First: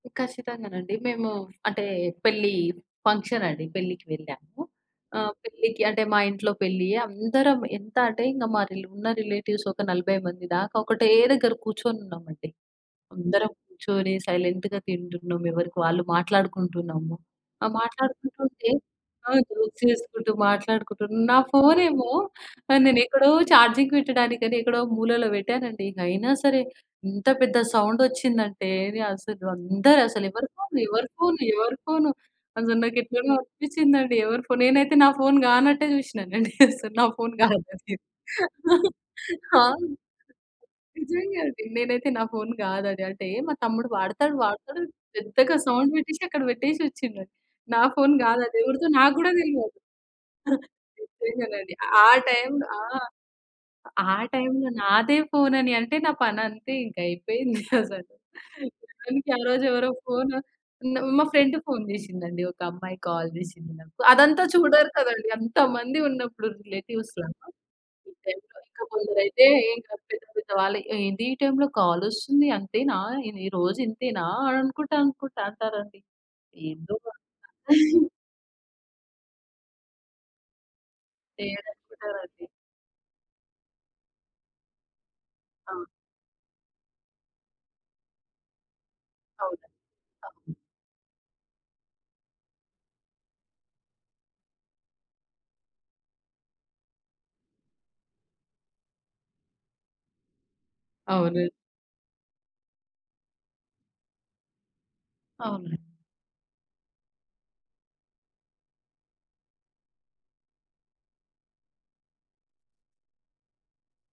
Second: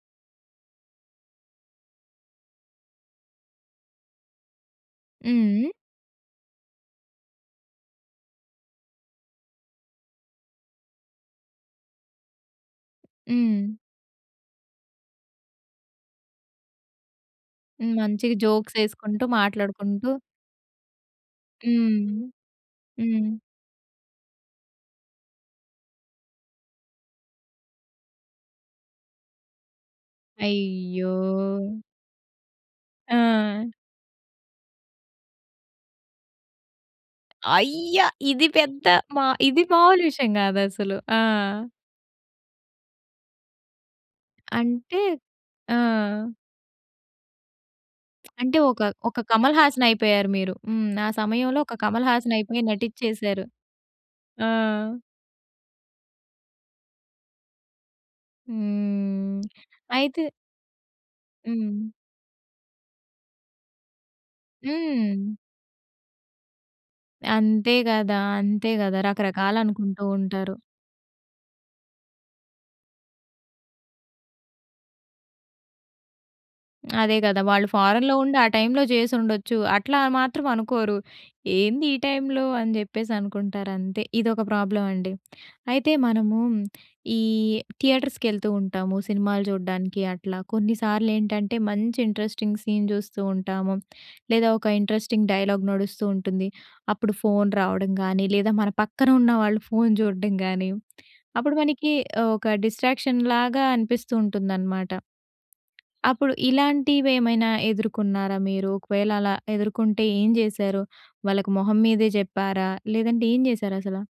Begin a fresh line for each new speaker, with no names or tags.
ఖచ్చితంగానండి. మేము అంటే పెళ్లి ఫంక్షన్ అండి. పెళ్లికి వెళ్ళాము. ఆహ్,
హ్మ్. హ్మ్.
పెళ్లికి అంటే మా ఇంట్లో పెళ్లి. అందరం ఎంత అంటే ఇంగ మా రి ఉన్న రిలేటివ్స్ ఒక 40 మంది దాకా ఒకటే దగ్గర కూర్చొనున్నామండి. అందరం
హ్మ్.
కూర్చొని సైలెంట్‌గా తింటున్నాం. ఎవరికి వాళ్ళు మాట్లాడుకుంటున్నాము. ఆ!
హ్మ్. మంచిగా
మాట్లాడుకుంటుంటే
జోక్స్ ఎసుకుంటూ,
ఆ! జోక్స్
మాట్లాడుకుంటూ
ఏసుకుంటూ మాట్లాడుకుంటూ నా ఫోనేమో
హ్మ్.
ఆహ్, నేనెక్కడో
హ్మ్.
చార్జింగ్ వెట్టడానికని ఎక్కడో మూలలో వెట్టానండి. అయినా సరే ఇంత పెద్ద సౌండ్ ఒచ్చిందంటే, నె అసలు అందరు అసలు ఎవరి ఫోను?
అయ్యో!
ఎవరి ఫోను? ఎవరి ఫోనను? అసలు నాకెట్లనో
ఆ!
అనిపిచిందండి. ఎవరి ఫోను? నేనైతే నా ఫోను కానట్టే జూశినానండి. అసలు నా ఫోన్ గాదని.
అయ్యా! ఇది
ఆ!
పెద్ద మా ఇది
ఆ!
మామూలు విషయం గాదసలు. ఆ!
నిజంగా అండి. నేనైతే నా ఫోను గాదు అది. అంటే మా తమ్ముడు వాడతాడు. వాడుతాడు
అంటే
పెద్దగా
ఆ!
సౌండ్ బెట్టేశి అక్కడ వెట్టేశొచ్చిండు. నా ఫోను
అంటే
గాదది.
ఒక
ఎవరిదో నాకు
ఒక
గూడా
కమల్
దెలవదు.
హాసన్ అయిపోయారు మీరు. హ్మ్. ఆ
అంతే
సమయంలో
గదండీ!
ఒక కమల్
ఆ
హాసన్ అయిపోయి
టైంలో ఆ!
నటిచ్చేసారు.
ఆ
ఆ!
టైంలో నాదే ఫోను అని అంటే నా పనంతే ఇక, అయిపోయింది అసలు. సమయానికి ఆ
హ్మ్.
రోజు ఎవరో
అయితే
ఫోను, మా ఫ్రెండ్ ఫోను
హ్మ్.
చేశిందండి. ఒక అమ్మాయి కాల్ జేశింది నాకు. అదంతా చూడరు కదండీ!
హ్మ్.
అంతమంది ఉన్నప్పుడు రిలేటివ్స్‌లో.
అంతే
ఈ
గదా!
టైంలో
అంతే
ఇంక
గదా!
కొందరైతే ఇంక
రకరకాలనుకుంటూ
అంతే.
ఉంటారు.
"ఏంది ఈ టైంలో కాలొస్తుంది? అంతేనా? ఇది రోజూ ఇంతేనా అనుకుంటా, అనుకుంటా" అంటారండి. ఏందో భాష
అదే గదా! వాళ్ళు ఫారెన్‌లో ఉండి ఆ టైంలో జేసుండొచ్చు. అట్లా ఆ మాత్రం అనుకోరు. ఏంది ఈ టైంలో
ఏదనుకుంటారండి!
అని జెప్పేసనుకుంటారు అంతే. ఇదొక ప్రాబ్లమ్ అండి.
ఆ!
అయితే మనము ఈ థియేటర్స్‌కి ఎళ్తూ ఉంటాము సినిమాలు జూడ్డానికి అట్లా.
అవును.
కొన్నిసార్లేంటంటే మంచి ఇంట్రెస్టింగ్ సీన్ జూస్తూ ఉంటాము లేదా, ఒక ఇంట్రెస్టింగ్ డైలాగ్ నడుస్తూ ఉంటుంది. అప్పుడు ఫోన్ రావడం గానీ లేదా మన పక్కన ఉన్న వాళ్ళు ఫోన్ జూడ్డం గాని,
అవునండి.
అప్పుడు మనకి ఒక డిస్ట్రాక్షన్‌లాగా అనిపిస్తూ ఉంటుందనమాట.
అవును.
అప్పుడు ఇలాంటివేమైనా ఎదుర్కొన్నారా మీరు? ఒకవేళ అలా ఎదుర్కొంటే ఏం జేసారు? వాళ్ళకి మొహం మీదే జెప్పారా? లేదంటే ఏం జేసారసలా?